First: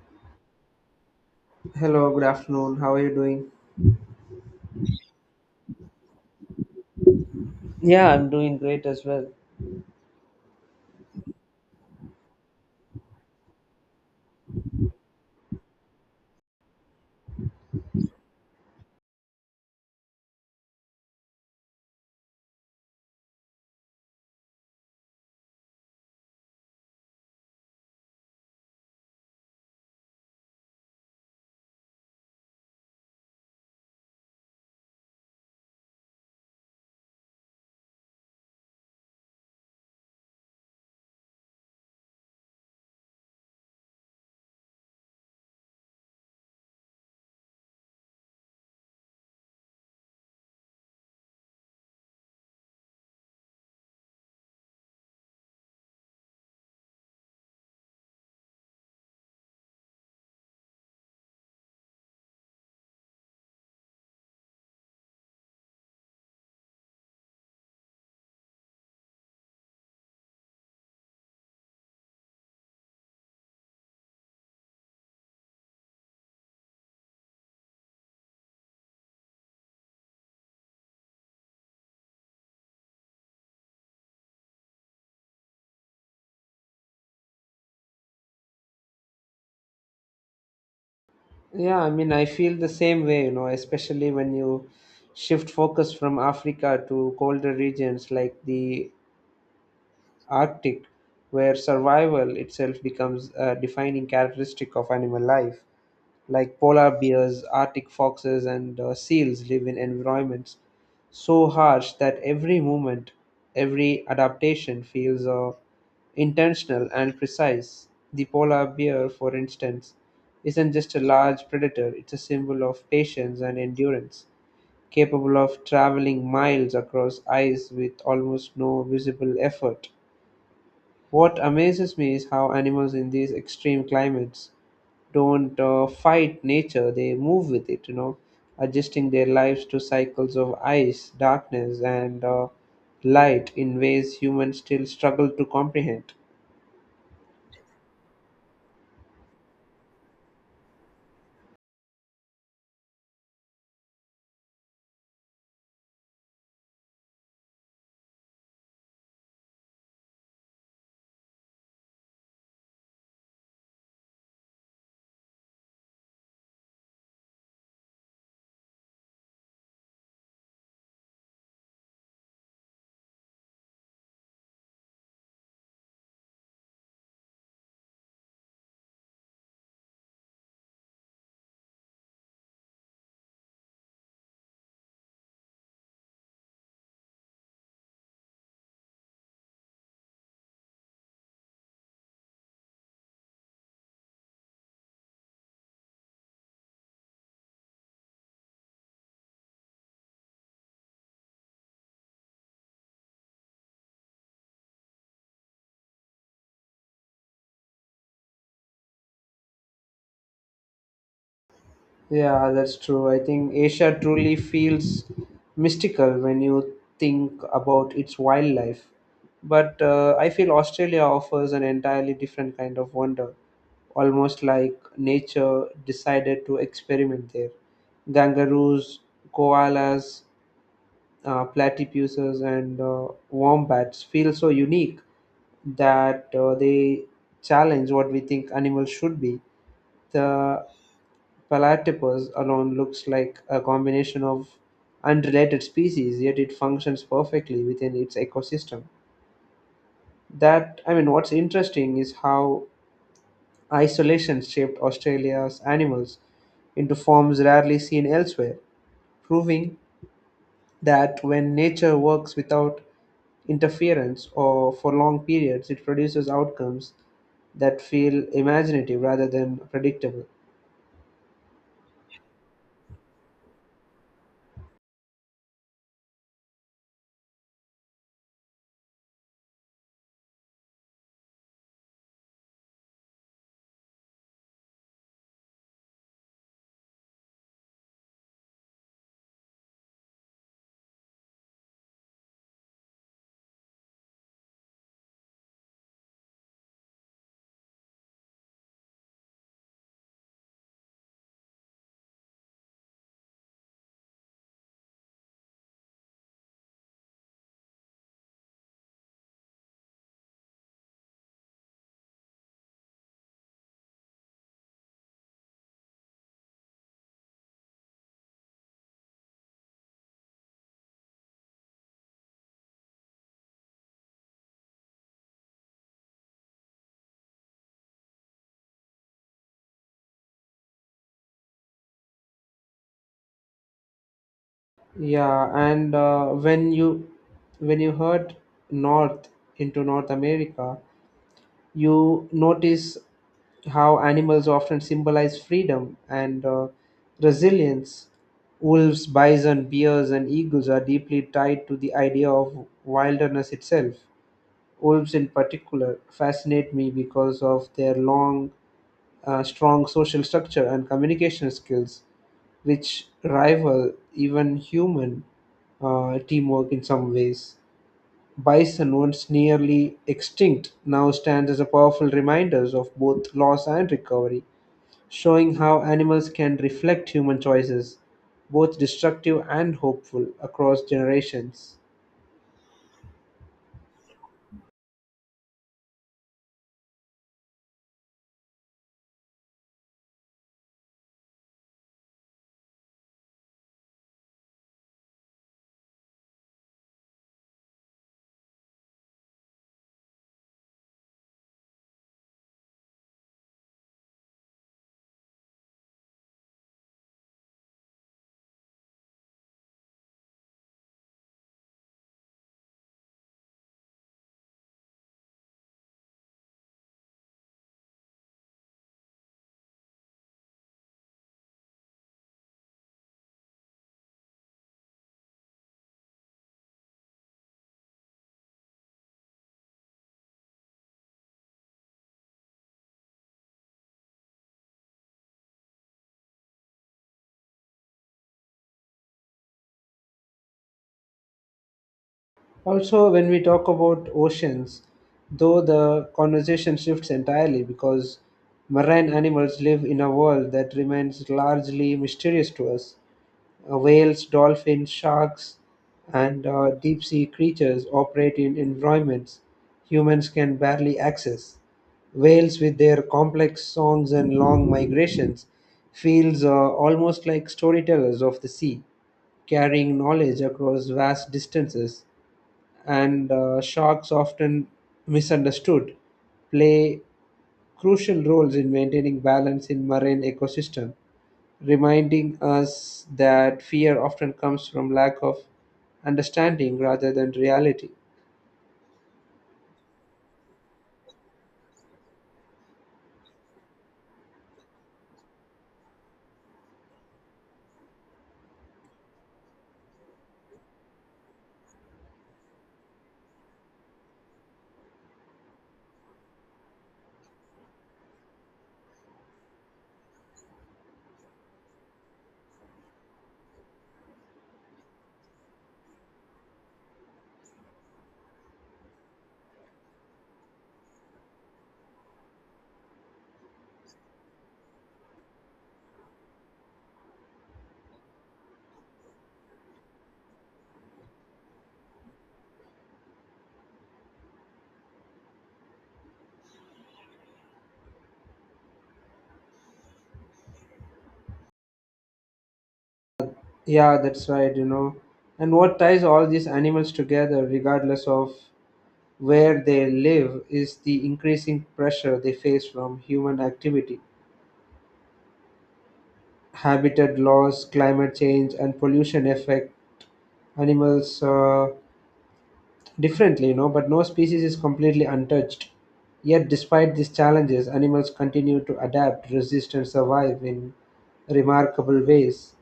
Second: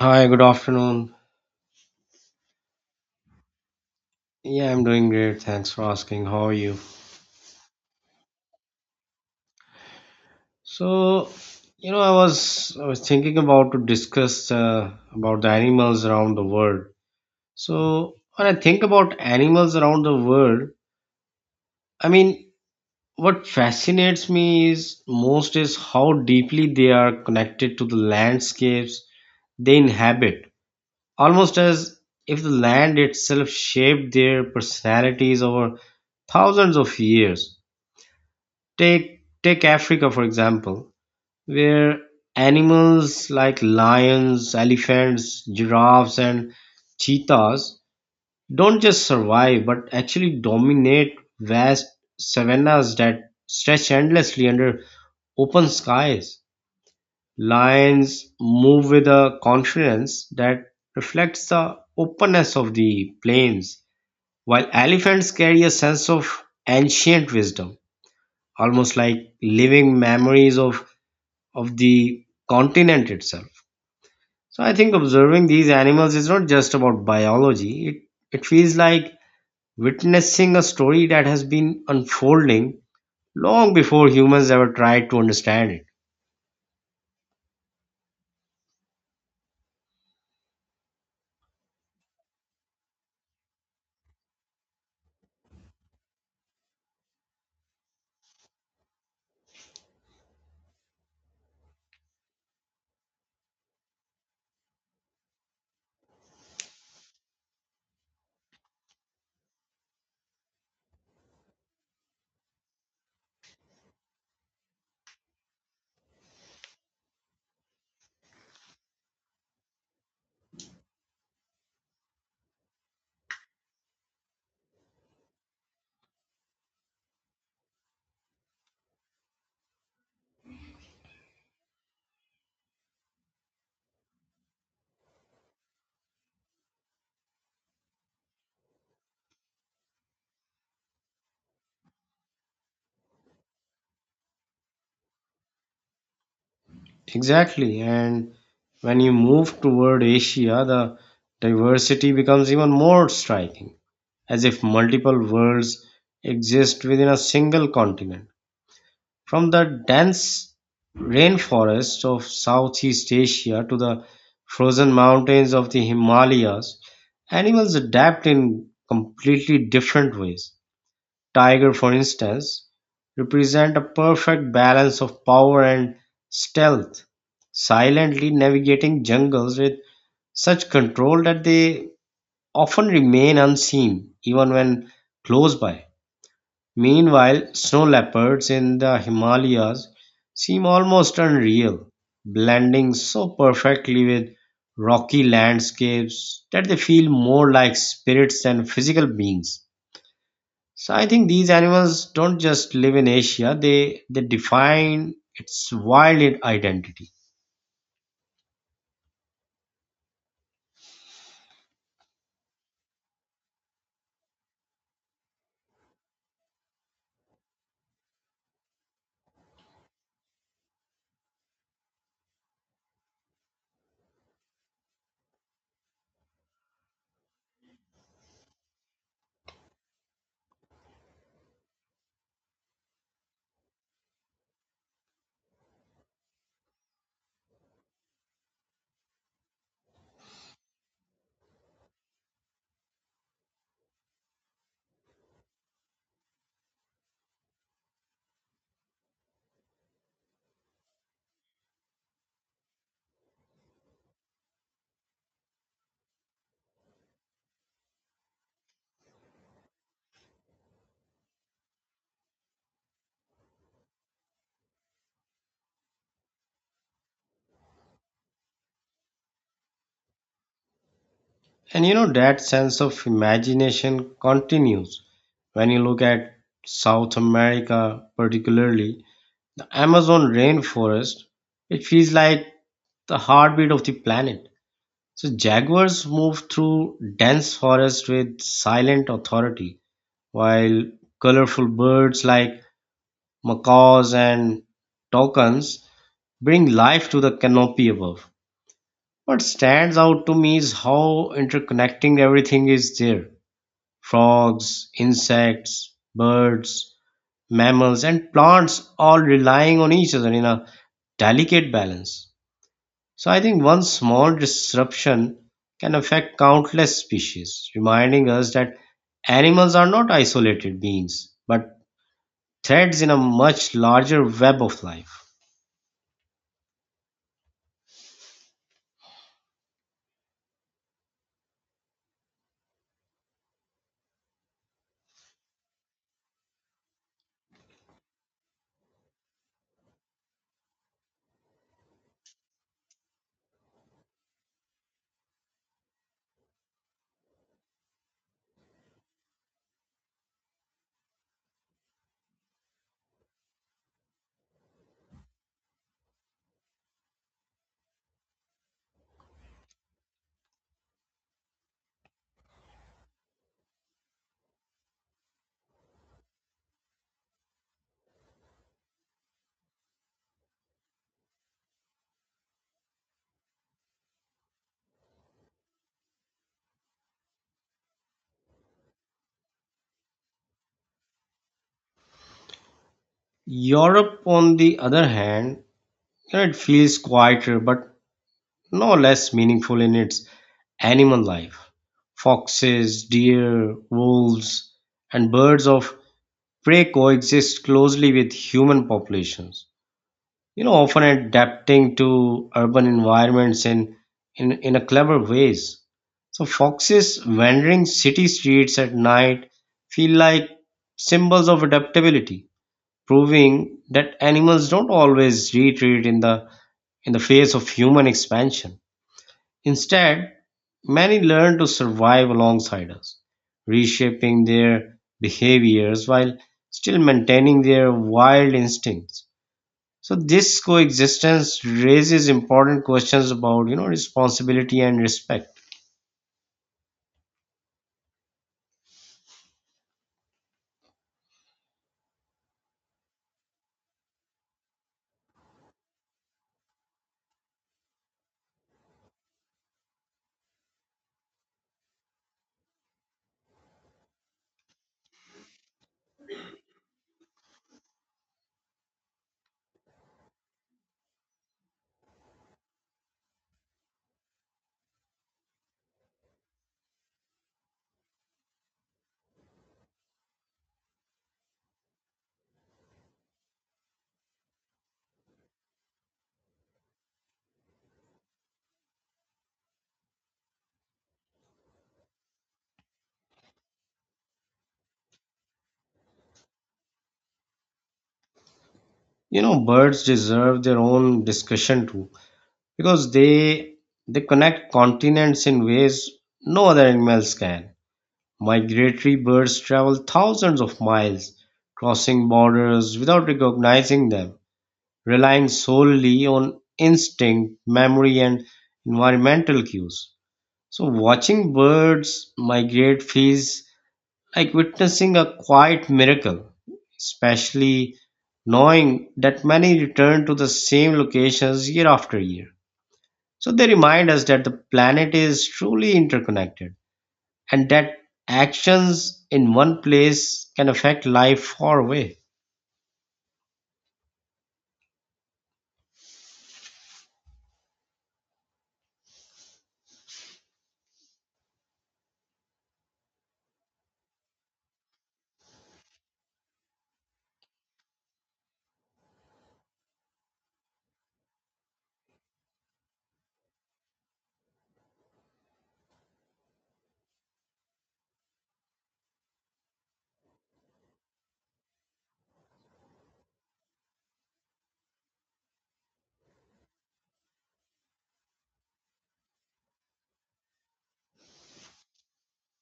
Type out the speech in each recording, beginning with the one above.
Hi, good afternoon. Hello, good afternoon. How are you doing? Yeah, I'm doing great. Thanks for asking. How are you? Well, So, I was thinking about to discuss about the animals around the world. So, when I think about animals around the world, I mean, what fascinates me is most is how deeply they are connected to the landscapes they inhabit. Almost as if the land itself shaped their personalities over thousands of years. Take Africa for example, where animals like lions, elephants, giraffes and cheetahs don't just survive but actually dominate vast savannas that stretch endlessly under open skies. Lions move with a confidence that reflects the openness of the plains, while elephants carry a sense of ancient wisdom, almost like living memories of the continent itself. So I think observing these animals is not just about biology. It feels like witnessing a story that has been unfolding long before humans ever tried to understand it. Yeah, I mean, I feel the same way, you know, especially when you shift focus from Africa to colder regions like the Arctic, where survival itself becomes a defining characteristic of animal life. Like polar bears, arctic foxes, and seals live in environments so harsh that every movement, every adaptation feels intentional and precise. The polar bear, for instance, isn't just a large predator, it's a symbol of patience and endurance, capable of traveling miles across ice with almost no visible effort. What amazes me is how animals in these extreme climates don't fight nature, they move with it, you know, adjusting their lives to cycles of ice, darkness, and light in ways humans still struggle to comprehend. Exactly. And when you move toward Asia, the diversity becomes even more striking, as if multiple worlds exist within a single continent. From the dense rainforests of Southeast Asia to the frozen mountains of the Himalayas, animals adapt in completely different ways. Tiger, for instance, represent a perfect balance of power and stealth, silently navigating jungles with such control that they often remain unseen even when close by. Meanwhile, snow leopards in the Himalayas seem almost unreal, blending so perfectly with rocky landscapes that they feel more like spirits than physical beings. So I think these animals don't just live in Asia, they define its wild identity. Yeah, that's true. I think Asia truly feels mystical when you think about its wildlife, but I feel Australia offers an entirely different kind of wonder, almost like nature decided to experiment there. Kangaroos, koalas, platypuses, and wombats feel so unique that they challenge what we think animals should be. The platypus alone looks like a combination of unrelated species, yet it functions perfectly within its ecosystem. I mean, what's interesting is how isolation shaped Australia's animals into forms rarely seen elsewhere, proving that when nature works without interference or for long periods, it produces outcomes that feel imaginative rather than predictable. And you know, that sense of imagination continues when you look at South America, particularly Amazon rainforest, it feels like the heartbeat of the planet. So jaguars move through dense forest with silent authority, while colorful birds like macaws and toucans bring life to the canopy above. What stands out to me is how interconnecting everything is there. Frogs, insects, birds, mammals, and plants all relying on each other in a delicate balance. So I think one small disruption can affect countless species, reminding us that animals are not isolated beings, but threads in a much larger web of life. Yeah, and when you head north into North America, you notice how animals often symbolize freedom and resilience. Wolves, bison, bears, and eagles are deeply tied to the idea of wilderness itself. Wolves, in particular, fascinate me because of their strong social structure and communication skills, which rival even human teamwork in some ways. Bison, once nearly extinct, now stands as a powerful reminder of both loss and recovery, showing how animals can reflect human choices, both destructive and hopeful, across generations. Europe, on the other hand, you know, it feels quieter but no less meaningful in its animal life. Foxes, deer, wolves, and birds of prey coexist closely with human populations, you know, often adapting to urban environments in a clever ways. So foxes wandering city streets at night feel like symbols of adaptability, proving that animals don't always retreat in the face of human expansion. Instead, many learn to survive alongside us, reshaping their behaviors while still maintaining their wild instincts. So this coexistence raises important questions about, you know, responsibility and respect. Also, when we talk about oceans, though the conversation shifts entirely because marine animals live in a world that remains largely mysterious to us. Whales, dolphins, sharks, and deep sea creatures operate in environments humans can barely access. Whales, with their complex songs and long migrations, feels almost like storytellers of the sea, carrying knowledge across vast distances, and sharks, often misunderstood, play crucial roles in maintaining balance in marine ecosystem, reminding us that fear often comes from lack of understanding rather than reality. You know, birds deserve their own discussion too because they connect continents in ways no other animals can. Migratory birds travel thousands of miles, crossing borders without recognizing them, relying solely on instinct, memory, and environmental cues. So watching birds migrate feels like witnessing a quiet miracle, especially knowing that many return to the same locations year after year. So they remind us that the planet is truly interconnected and that actions in one place can affect life far away. Yeah, that's right, you know. And what ties all these animals together, regardless of where they live, is the increasing pressure they face from human activity. Habitat loss, climate change, and pollution affect animals' differently, you know, but no species is completely untouched. Yet, despite these challenges, animals continue to adapt, resist, and survive in remarkable ways.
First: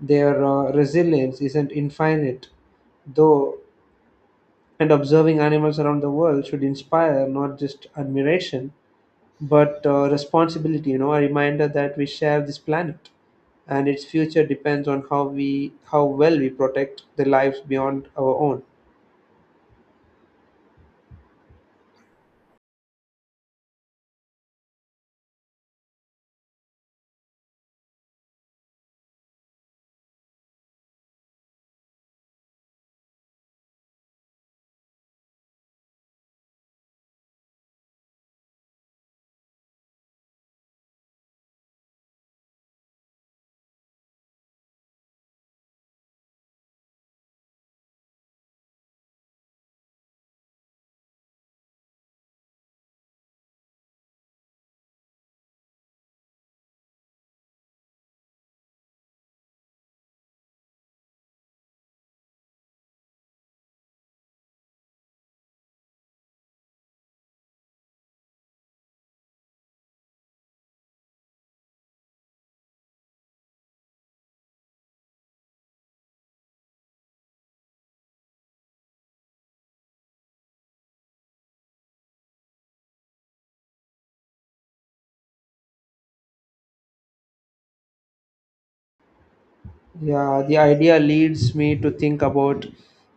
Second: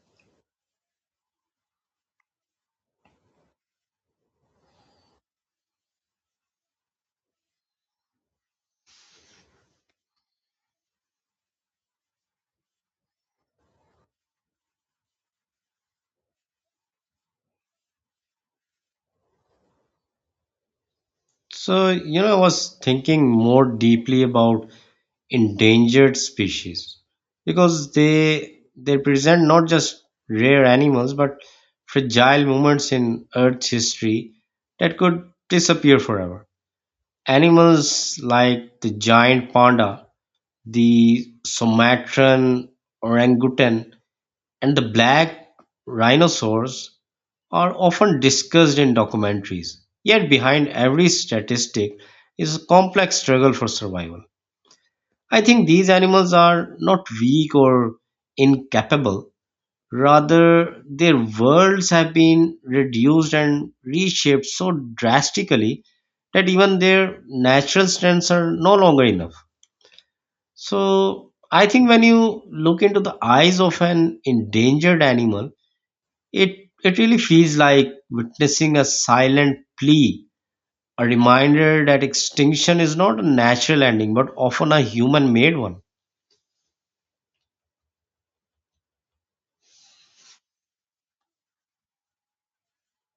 Their resilience isn't infinite, though, and observing animals around the world should inspire not just admiration but responsibility, you know, a reminder that we share this planet and its future depends on how well we protect the lives beyond our own. So, you know, I was thinking more deeply about endangered species because they present not just rare animals but fragile moments in earth's history that could disappear forever. Animals like the giant panda, the Sumatran orangutan, and the black rhinoceros are often discussed in documentaries, yet behind every statistic is a complex struggle for survival. I think these animals are not weak or incapable. Rather, their worlds have been reduced and reshaped so drastically that even their natural strengths are no longer enough. So, I think when you look into the eyes of an endangered animal, it really feels like witnessing a silent plea, a reminder that extinction is not a natural ending but often a human made one. Yeah, the idea leads me to think about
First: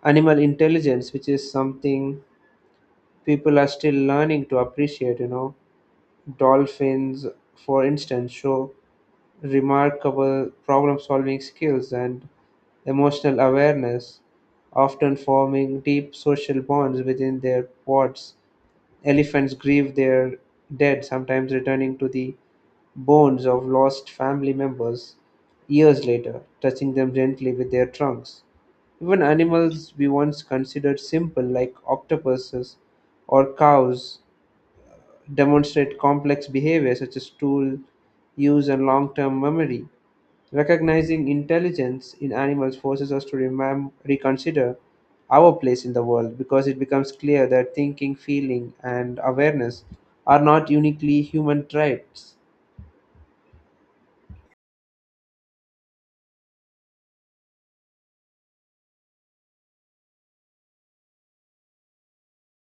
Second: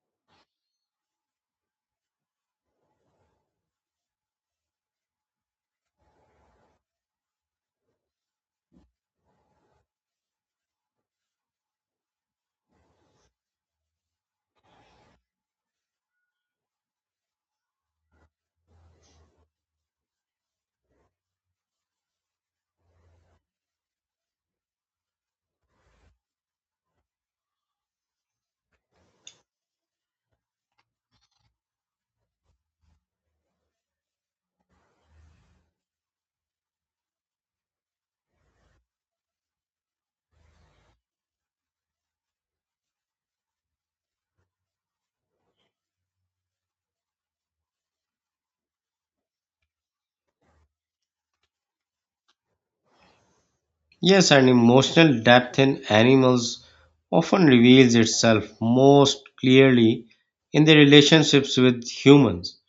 animal intelligence, which is something people are still learning to appreciate. You know, dolphins, for instance, show remarkable problem solving skills and emotional awareness, often forming deep social bonds within their pods. Elephants grieve their dead, sometimes returning to the bones of lost family members years later, touching them gently with their trunks. Even animals we once considered simple, like octopuses or cows, demonstrate complex behavior such as tool use and long term memory. Recognizing intelligence in animals forces us to reconsider our place in the world because it becomes clear that thinking, feeling, and awareness are not uniquely human traits. Yes, and emotional depth in animals often reveals itself most clearly in their relationships with humans.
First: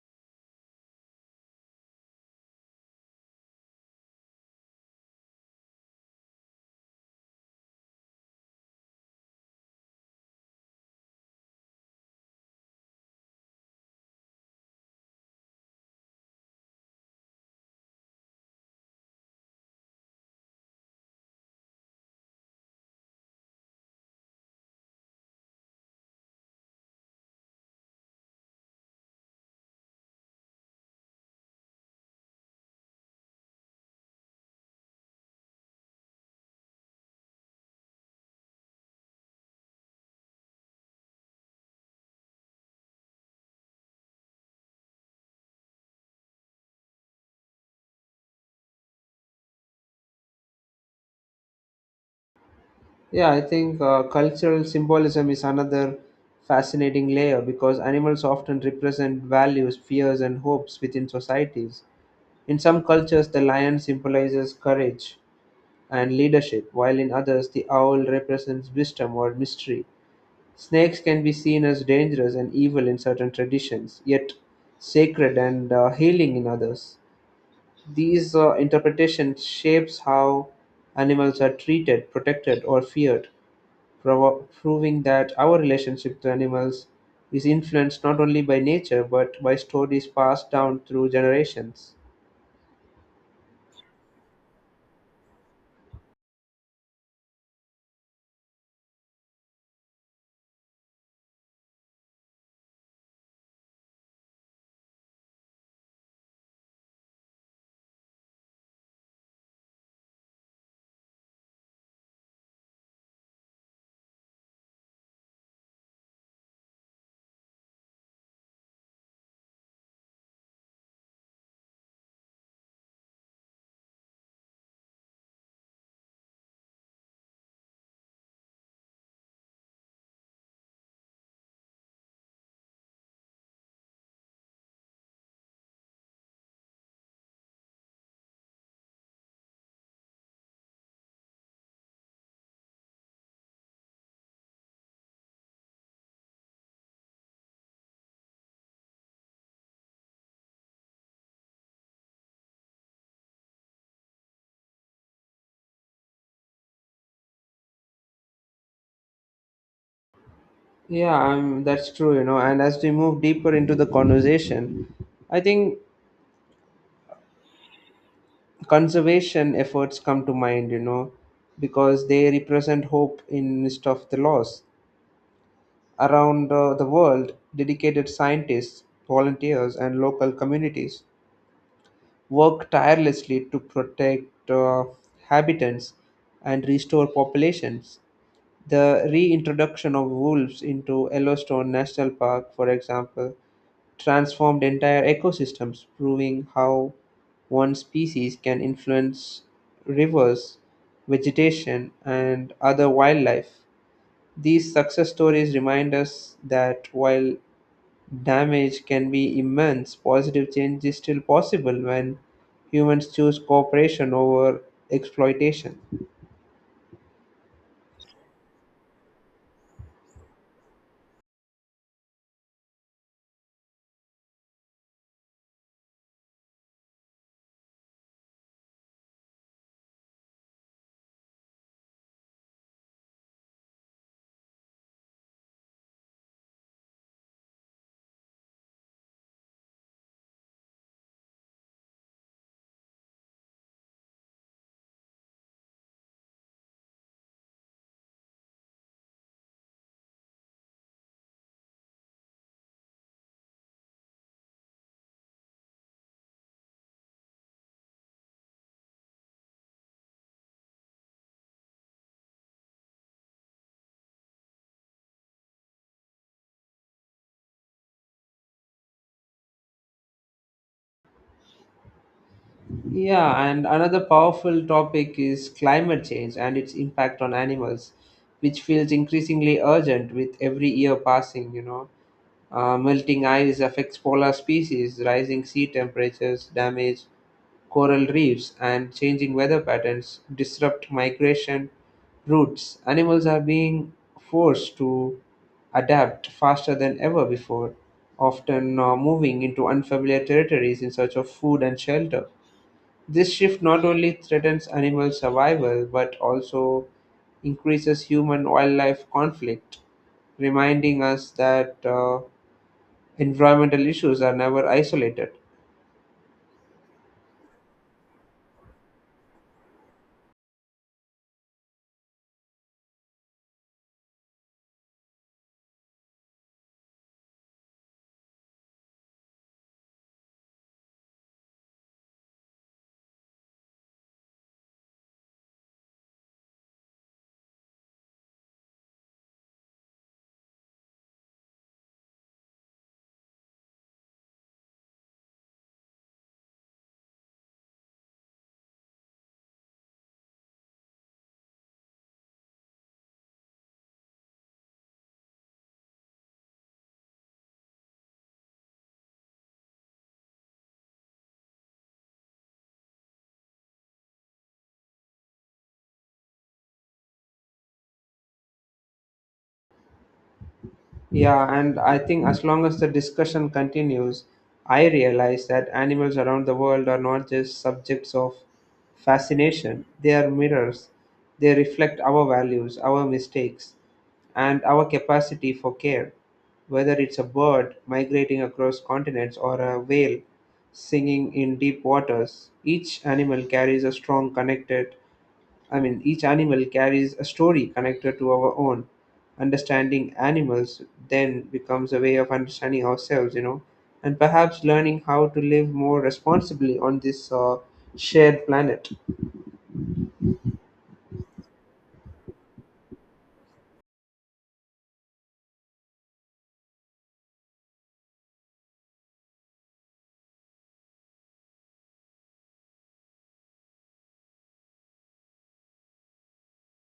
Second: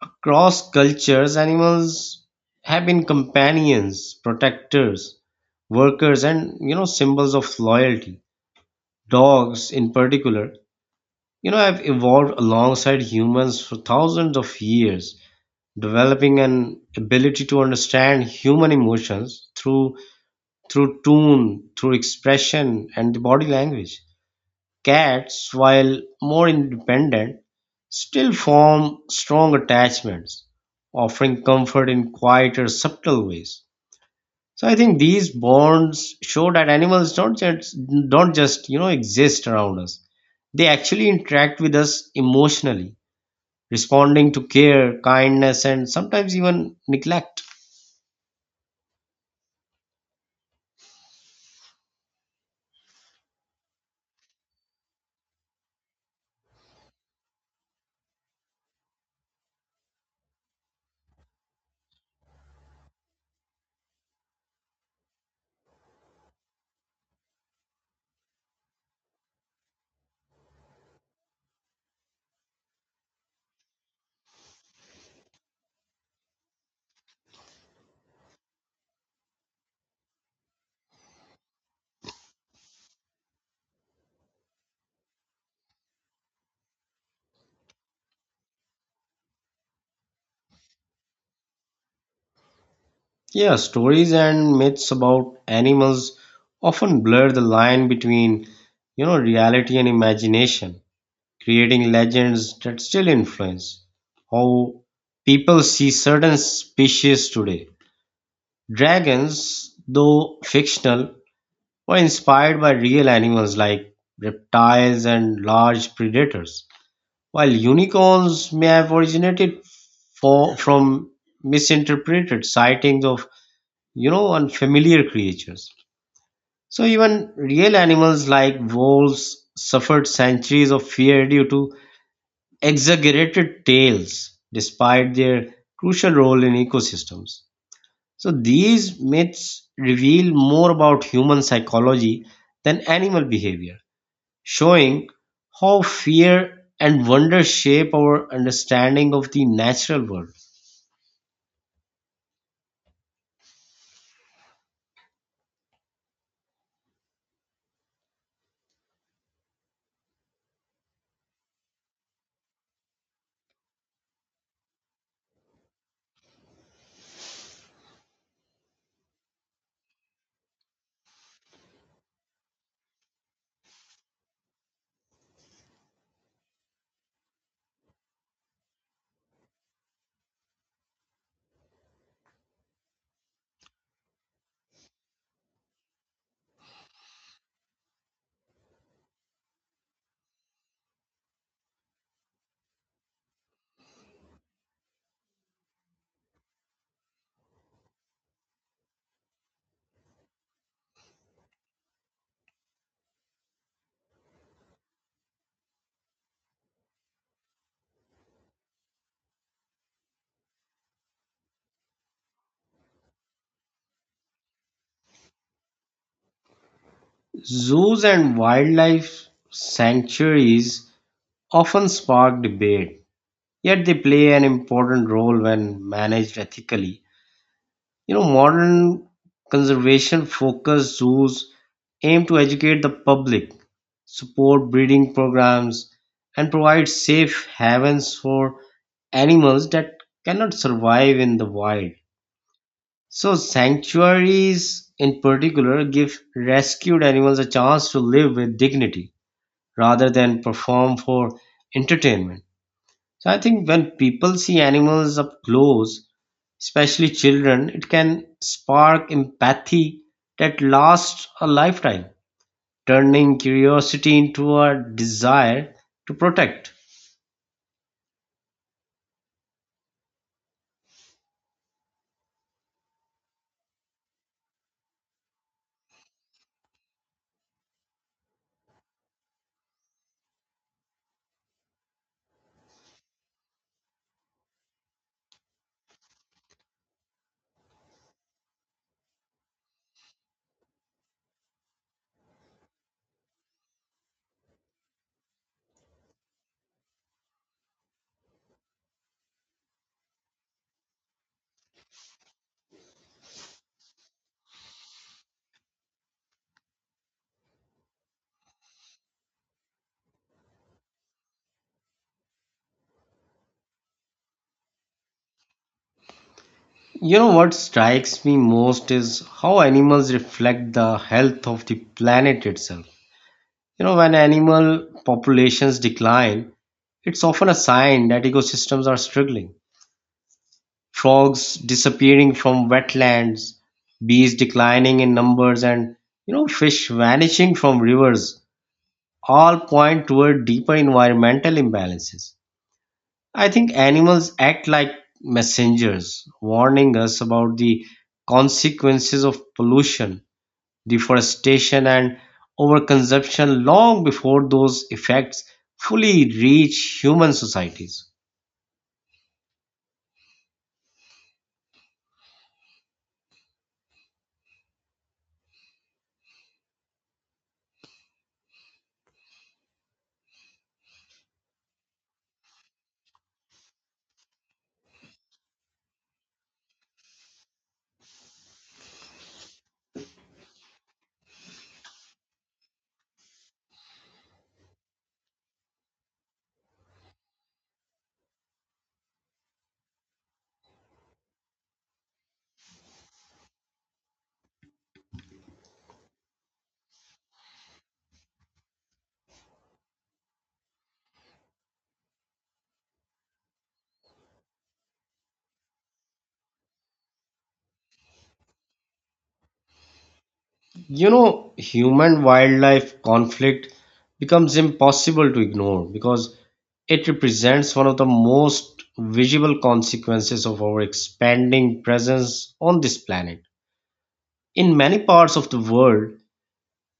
Across cultures, animals have been companions, protectors, workers, and you know, symbols of loyalty. Dogs, in particular, you know, have evolved alongside humans for thousands of years, developing an ability to understand human emotions through tune, through expression, and the body language. Cats, while more independent, still form strong attachments, offering comfort in quieter, subtle ways. So I think these bonds show that animals don't just exist around us. They actually interact with us emotionally, responding to care, kindness, and sometimes even neglect. Yeah, I think cultural symbolism is another fascinating layer because animals often represent values, fears, and hopes within societies. In some cultures, the lion symbolizes courage and leadership, while in others, the owl represents wisdom or mystery. Snakes can be seen as dangerous and evil in certain traditions, yet sacred and healing in others. These interpretations shapes how animals are treated, protected, or feared, proving that our relationship to animals is influenced not only by nature but by stories passed down through generations. Yeah, stories and myths about animals often blur the line between, you know, reality and imagination, creating legends that still influence how people see certain species today. Dragons, though fictional, were inspired by real animals like reptiles and large predators, while unicorns may have originated from misinterpreted sightings of, you know, unfamiliar creatures. So even real animals like wolves suffered centuries of fear due to exaggerated tales, despite their crucial role in ecosystems. So these myths reveal more about human psychology than animal behavior, showing how fear and wonder shape our understanding of the natural world. Yeah, that's true, you know. And as we move deeper into the conversation, I think conservation efforts come to mind, you know, because they represent hope in midst of the loss. Around the world, dedicated scientists, volunteers, and local communities work tirelessly to protect uh, habitants and restore populations. The reintroduction of wolves into Yellowstone National Park, for example, transformed entire ecosystems, proving how one species can influence rivers, vegetation, and other wildlife. These success stories remind us that while damage can be immense, positive change is still possible when humans choose cooperation over exploitation. Zoos and wildlife sanctuaries often spark debate, yet they play an important role when managed ethically. You know, modern conservation focused zoos aim to educate the public, support breeding programs, and provide safe havens for animals that cannot survive in the wild. So, sanctuaries in particular give rescued animals a chance to live with dignity rather than perform for entertainment. So, I think when people see animals up close, especially children, it can spark empathy that lasts a lifetime, turning curiosity into a desire to protect. Yeah, and another powerful topic is climate change and its impact on animals, which feels increasingly urgent with every year passing, you know. Melting ice affects polar species, rising sea temperatures damage coral reefs, and changing weather patterns disrupt migration routes. Animals are being forced to adapt faster than ever before, often moving into unfamiliar territories in search of food and shelter. This shift not only threatens animal survival but also increases human wildlife conflict, reminding us that environmental issues are never isolated. You know what strikes me most is how animals reflect the health of the planet itself. You know, when animal populations decline, it's often a sign that ecosystems are struggling. Frogs disappearing from wetlands, bees declining in numbers, and you know, fish vanishing from rivers all point toward deeper environmental imbalances. I think animals act like messengers, warning us about the consequences of pollution, deforestation, and overconsumption long before those effects fully reach human societies. Yeah, and I think as long as the discussion continues, I realize that animals around the world are not just subjects of fascination, they are mirrors. They reflect our values, our mistakes, and our capacity for care. Whether it's a bird migrating across continents or a whale singing in deep waters, each animal carries a strong connected I mean, each animal carries a story connected to our own. Understanding animals then becomes a way of understanding ourselves, you know, and perhaps learning how to live more responsibly on this shared planet. You know, human wildlife conflict becomes impossible to ignore because it represents one of the most visible consequences of our expanding presence on this planet. In many parts of the world,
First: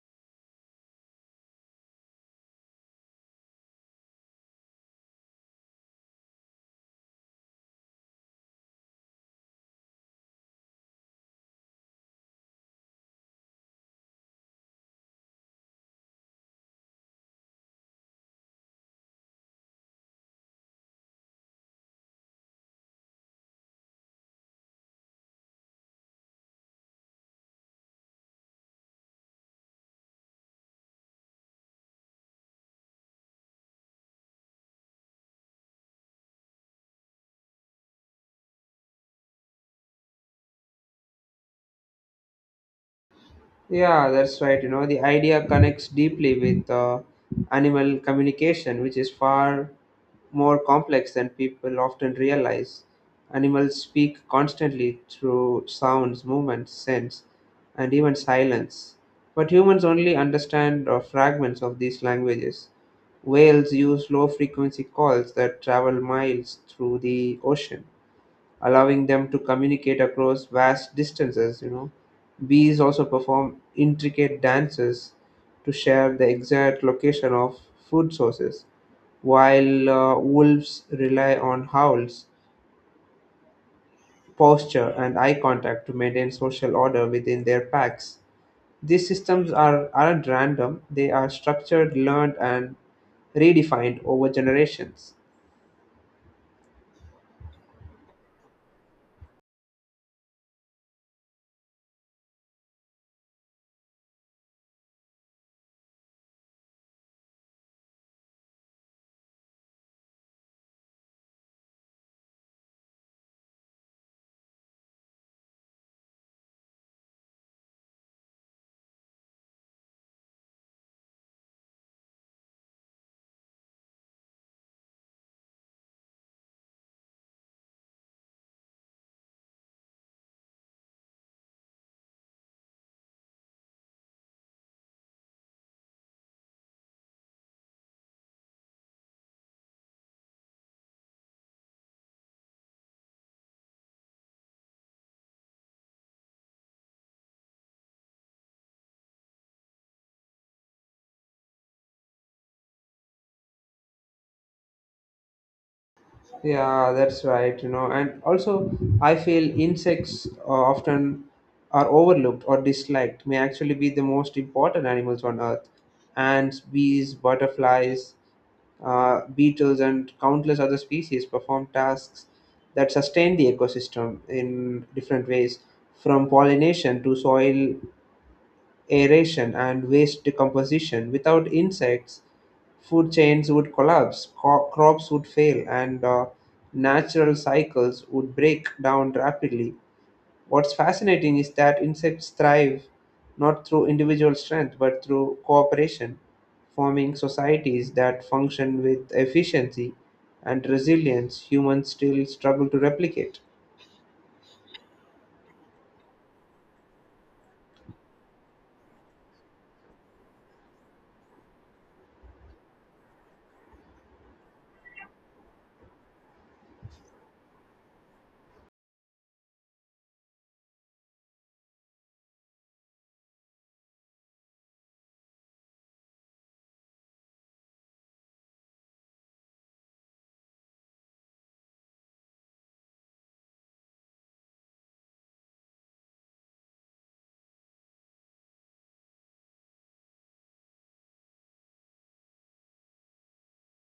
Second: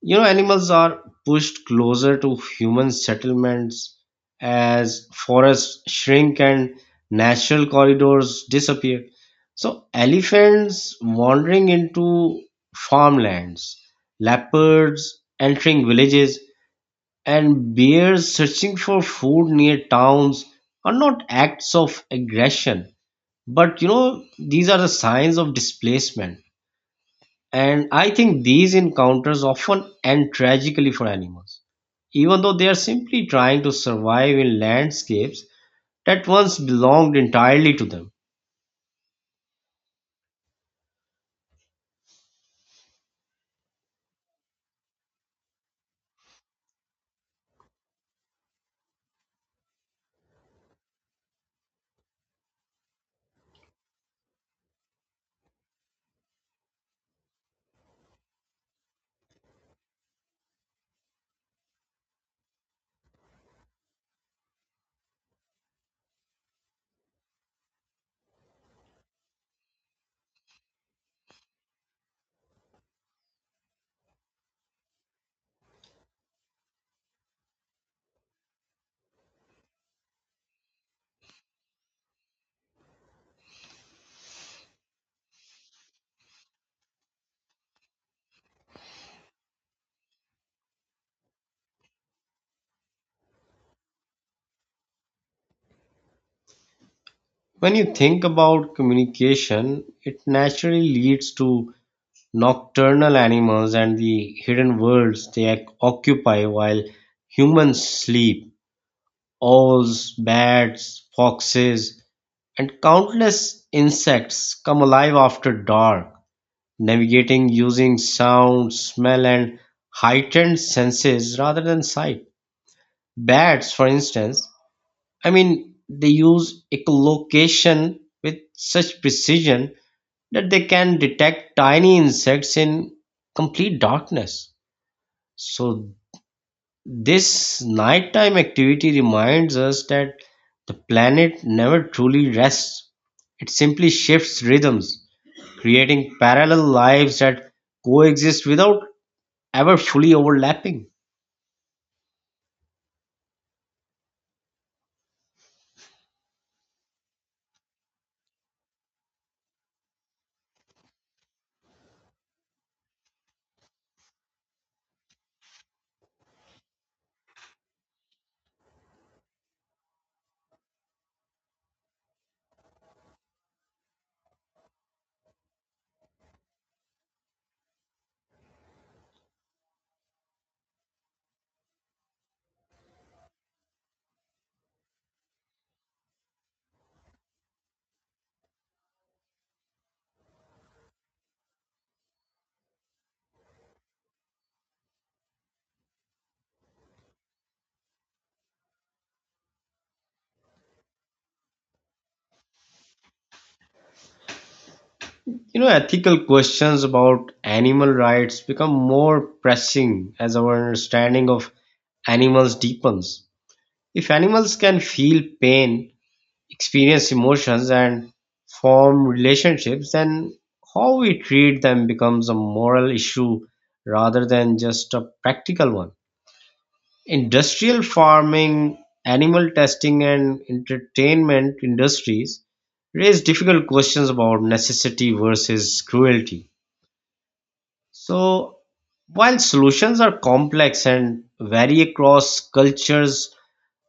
you know, animals are pushed closer to human settlements as forests shrink and natural corridors disappear. So, elephants wandering into farmlands, leopards entering villages, and bears searching for food near towns are not acts of aggression, but you know, these are the signs of displacement. And I think these encounters often end tragically for animals, even though they are simply trying to survive in landscapes that once belonged entirely to them. Yeah, that's right. You know, the idea connects deeply with animal communication, which is far more complex than people often realize. Animals speak constantly through sounds, movements, sense, and even silence. But humans only understand fragments of these languages. Whales use low frequency calls that travel miles through the ocean, allowing them to communicate across vast distances, you know. Bees also perform intricate dances to share the exact location of food sources, while wolves rely on howls, posture, and eye contact to maintain social order within their packs. These systems aren't random, they are structured, learned, and redefined over generations. When you think about communication, it naturally leads to nocturnal animals and the hidden worlds they occupy while humans sleep. Owls, bats, foxes, and countless insects come alive after dark, navigating using sound, smell, and heightened senses rather than sight. Bats, for instance, they use echolocation with such precision that they can detect tiny insects in complete darkness. So, this nighttime activity reminds us that the planet never truly rests. It simply shifts rhythms, creating parallel lives that coexist without ever fully overlapping. Yeah, that's right, you know, and also I feel insects, often are overlooked or disliked, may actually be the most important animals on earth. Ants, bees, butterflies, beetles, and countless other species perform tasks that sustain the ecosystem in different ways, from pollination to soil aeration and waste decomposition. Without insects, food chains would collapse, crops would fail, and natural cycles would break down rapidly. What's fascinating is that insects thrive not through individual strength but through cooperation, forming societies that function with efficiency and resilience humans still struggle to replicate. You know, ethical questions about animal rights become more pressing as our understanding of animals deepens. If animals can feel pain, experience emotions, and form relationships, then how we treat them becomes a moral issue rather than just a practical one. Industrial farming, animal testing and entertainment industries raise difficult questions about necessity versus cruelty. So, while solutions are complex and vary across cultures,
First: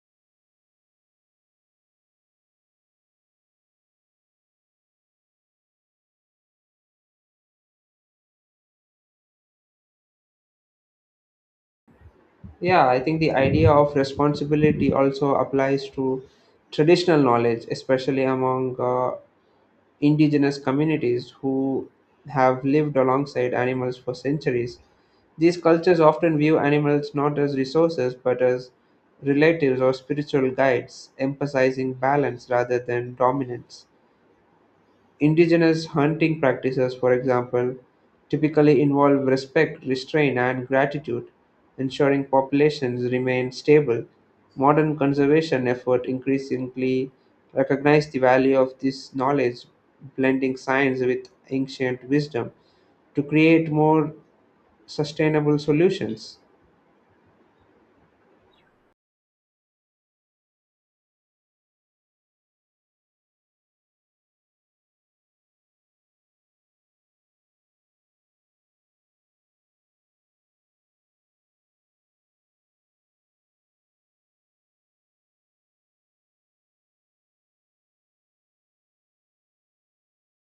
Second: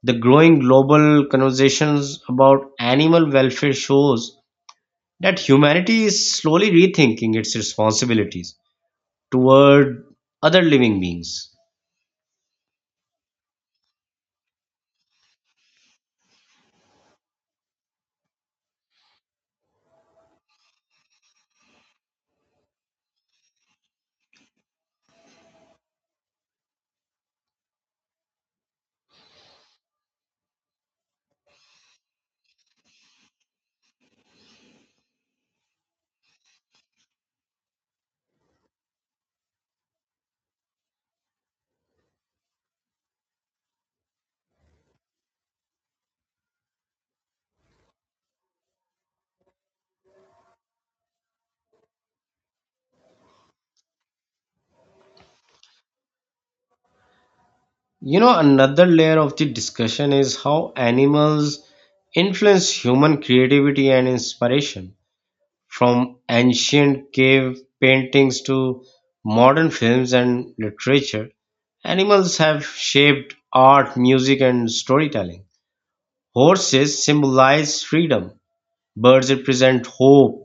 the growing global conversations about animal welfare shows that humanity is slowly rethinking its responsibilities toward other living beings. Yeah, I think the idea of responsibility also applies to traditional knowledge, especially among indigenous communities who have lived alongside animals for centuries. These cultures often view animals not as resources but as relatives or spiritual guides, emphasizing balance rather than dominance. Indigenous hunting practices, for example, typically involve respect, restraint, and gratitude, ensuring populations remain stable. Modern conservation efforts increasingly recognize the value of this knowledge, blending science with ancient wisdom to create more sustainable solutions. You know, another layer of the discussion is how animals influence human creativity and inspiration, from ancient cave paintings to modern films and literature. Animals have shaped art, music, and storytelling. Horses symbolize freedom, birds represent hope,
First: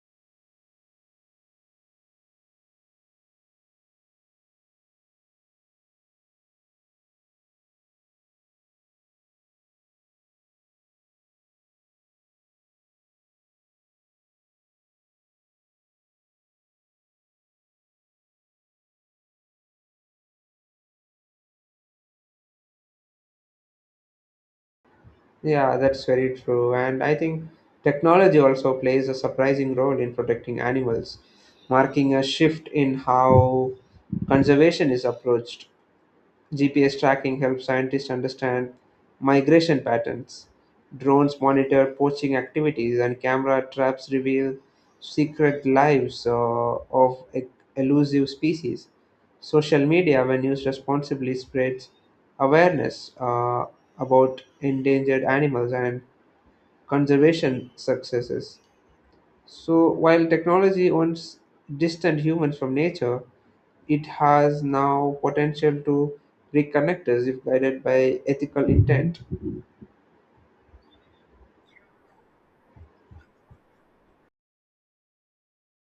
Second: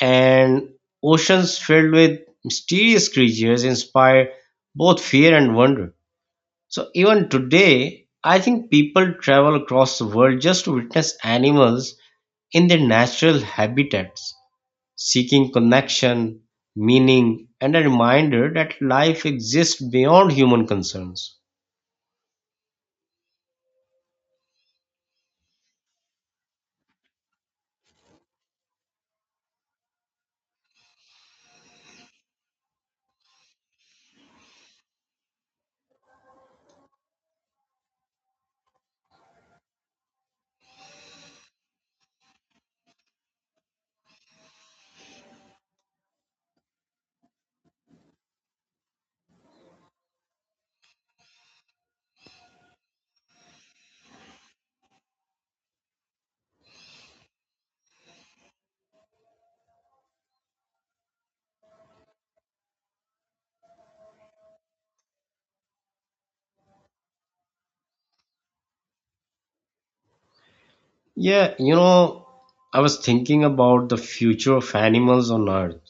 and oceans filled with mysterious creatures inspire both fear and wonder. So even today, I think people travel across the world just to witness animals in their natural habitats, seeking connection, meaning, and a reminder that life exists beyond human concerns. Yeah, that's very true. And I think technology also plays a surprising role in protecting animals, marking a shift in how conservation is approached. GPS tracking helps scientists understand migration patterns. Drones monitor poaching activities, and camera traps reveal secret lives of e- elusive species. Social media, when used responsibly, spreads awareness about endangered animals and conservation successes. So, while technology owns distant humans from nature, it has now potential to reconnect us if guided by ethical intent. Yeah, you know, I was thinking about the future of animals on Earth.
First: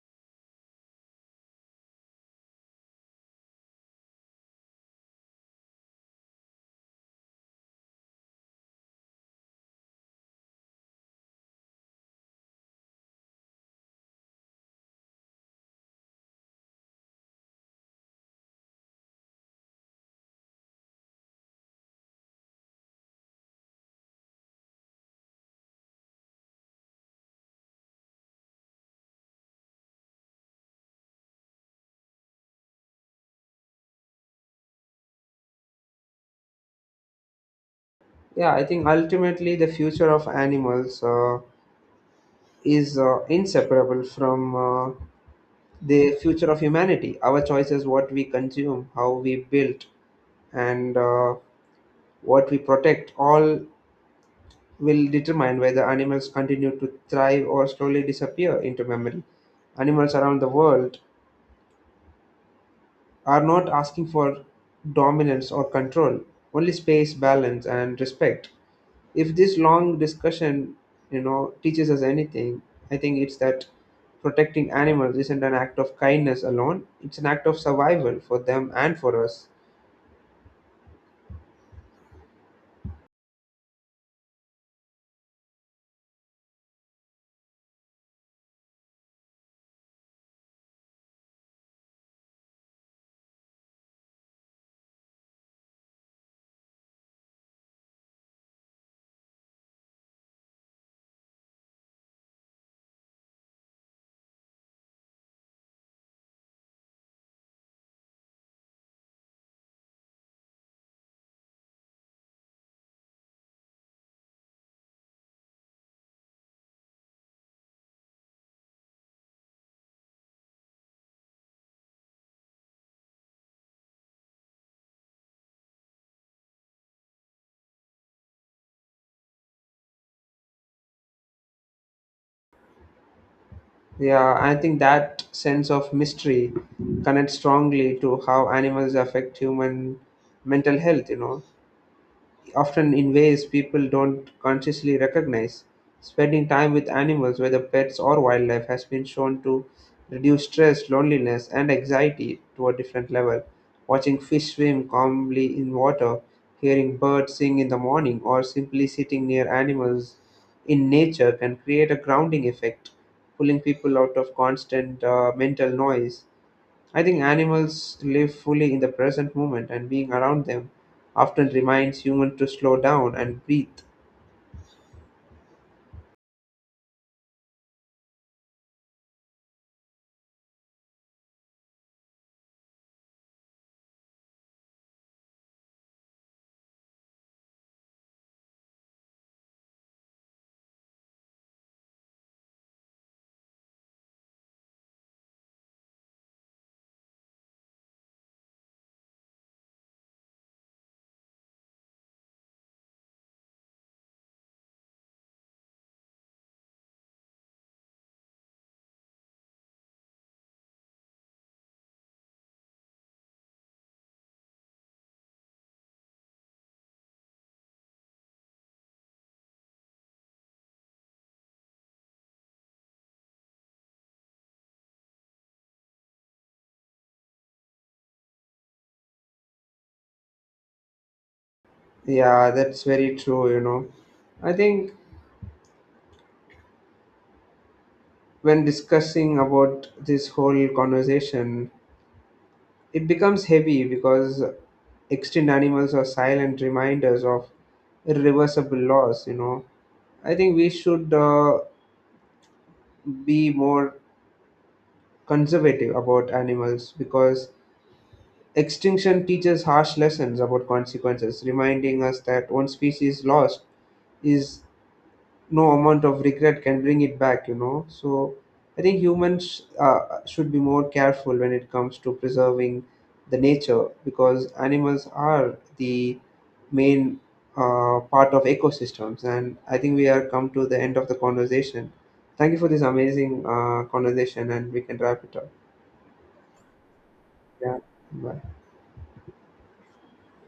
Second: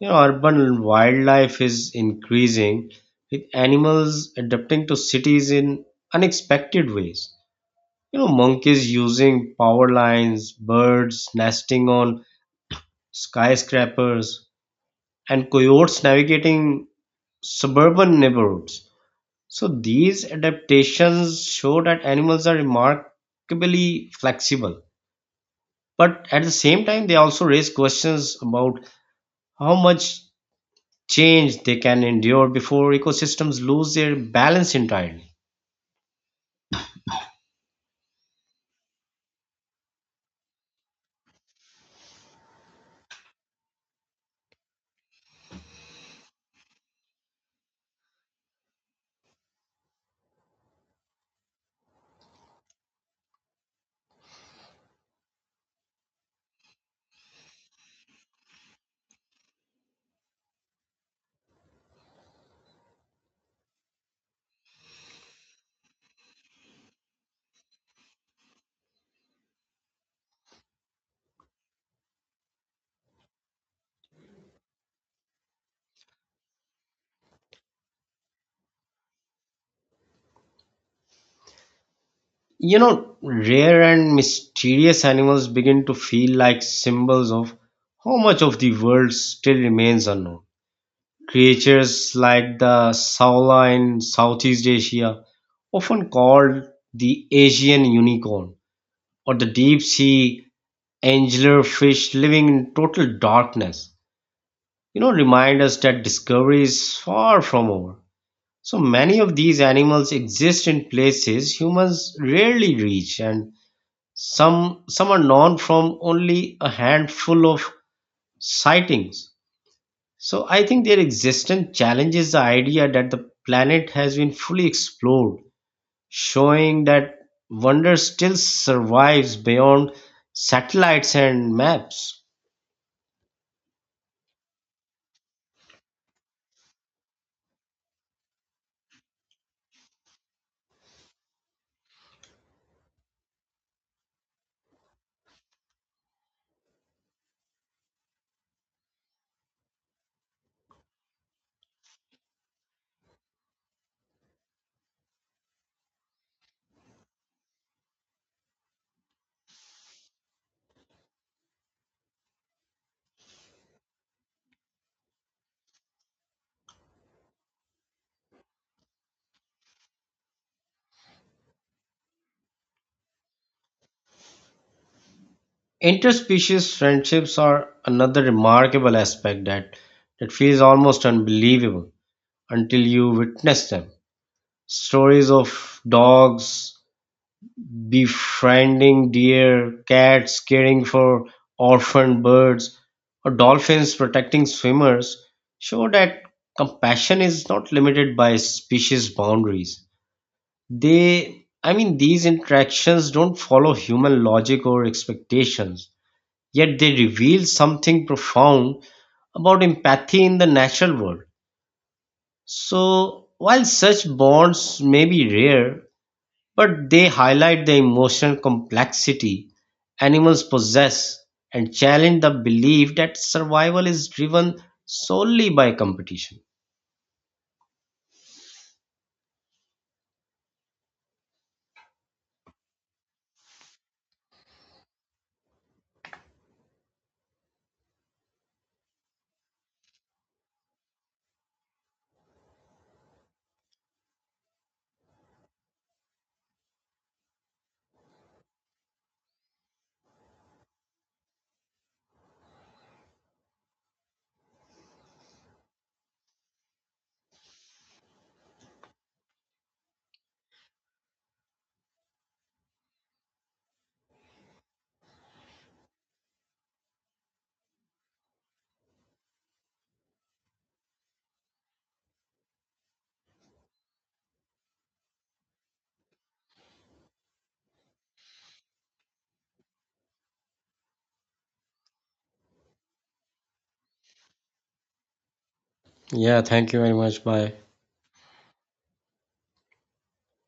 You know, urban wildlife is increasing, with animals adapting to cities in unexpected ways. You know, monkeys using power lines, birds nesting on skyscrapers, and coyotes navigating suburban neighborhoods. So these adaptations show that animals are remarkably flexible. But at the same time, they also raise questions about how much change they can endure before ecosystems lose their balance entirely. Yeah, I think ultimately the future of animals is inseparable from the future of humanity. Our choices, what we consume, how we build, and what we protect, all will determine whether animals continue to thrive or slowly disappear into memory. Animals around the world are not asking for dominance or control, only space, balance, and respect. If this long discussion, you know, teaches us anything, I think it's that protecting animals isn't an act of kindness alone; it's an act of survival for them and for us. You know, rare and mysterious animals begin to feel like symbols of how much of the world still remains unknown. Creatures like the Saula in Southeast Asia, often called the Asian unicorn, or the deep sea angler fish living in total darkness, you know, remind us that discovery is far from over. So many of these animals exist in places humans rarely reach, and some are known from only a handful of sightings. So I think their existence challenges the idea that the planet has been fully explored, showing that wonder still survives beyond satellites and maps. Yeah, I think that sense of mystery connects strongly to how animals affect human mental health, you know, often in ways people don't consciously recognize. Spending time with animals, whether pets or wildlife, has been shown to reduce stress, loneliness, and anxiety to a different level. Watching fish swim calmly in water, hearing birds sing in the morning, or simply sitting near animals in nature can create a grounding effect, pulling people out of constant mental noise. I think animals live fully in the present moment, and being around them often reminds humans to slow down and breathe. Interspecies friendships are another remarkable aspect that feels almost unbelievable until you witness them. Stories of dogs befriending deer, cats caring for orphaned birds, or dolphins protecting swimmers show that compassion is not limited by species boundaries. These interactions don't follow human logic or expectations, yet they reveal something profound about empathy in the natural world. So, while such bonds may be rare, but they highlight the emotional complexity animals possess and challenge the belief that survival is driven solely by competition. Yeah, that's very true, you know. I think when discussing about this whole conversation, it becomes heavy because extinct animals are silent reminders of irreversible loss, you know. I think we should be more conservative about animals because extinction teaches harsh lessons about consequences, reminding us that one species lost is no amount of regret can bring it back, you know. So I think humans should be more careful when it comes to preserving the nature because animals are the main part of ecosystems. And I think we are come to the end of the conversation. Thank you for this amazing conversation, and we can wrap it up. Yeah, thank you very much. Bye. Yeah. Bye.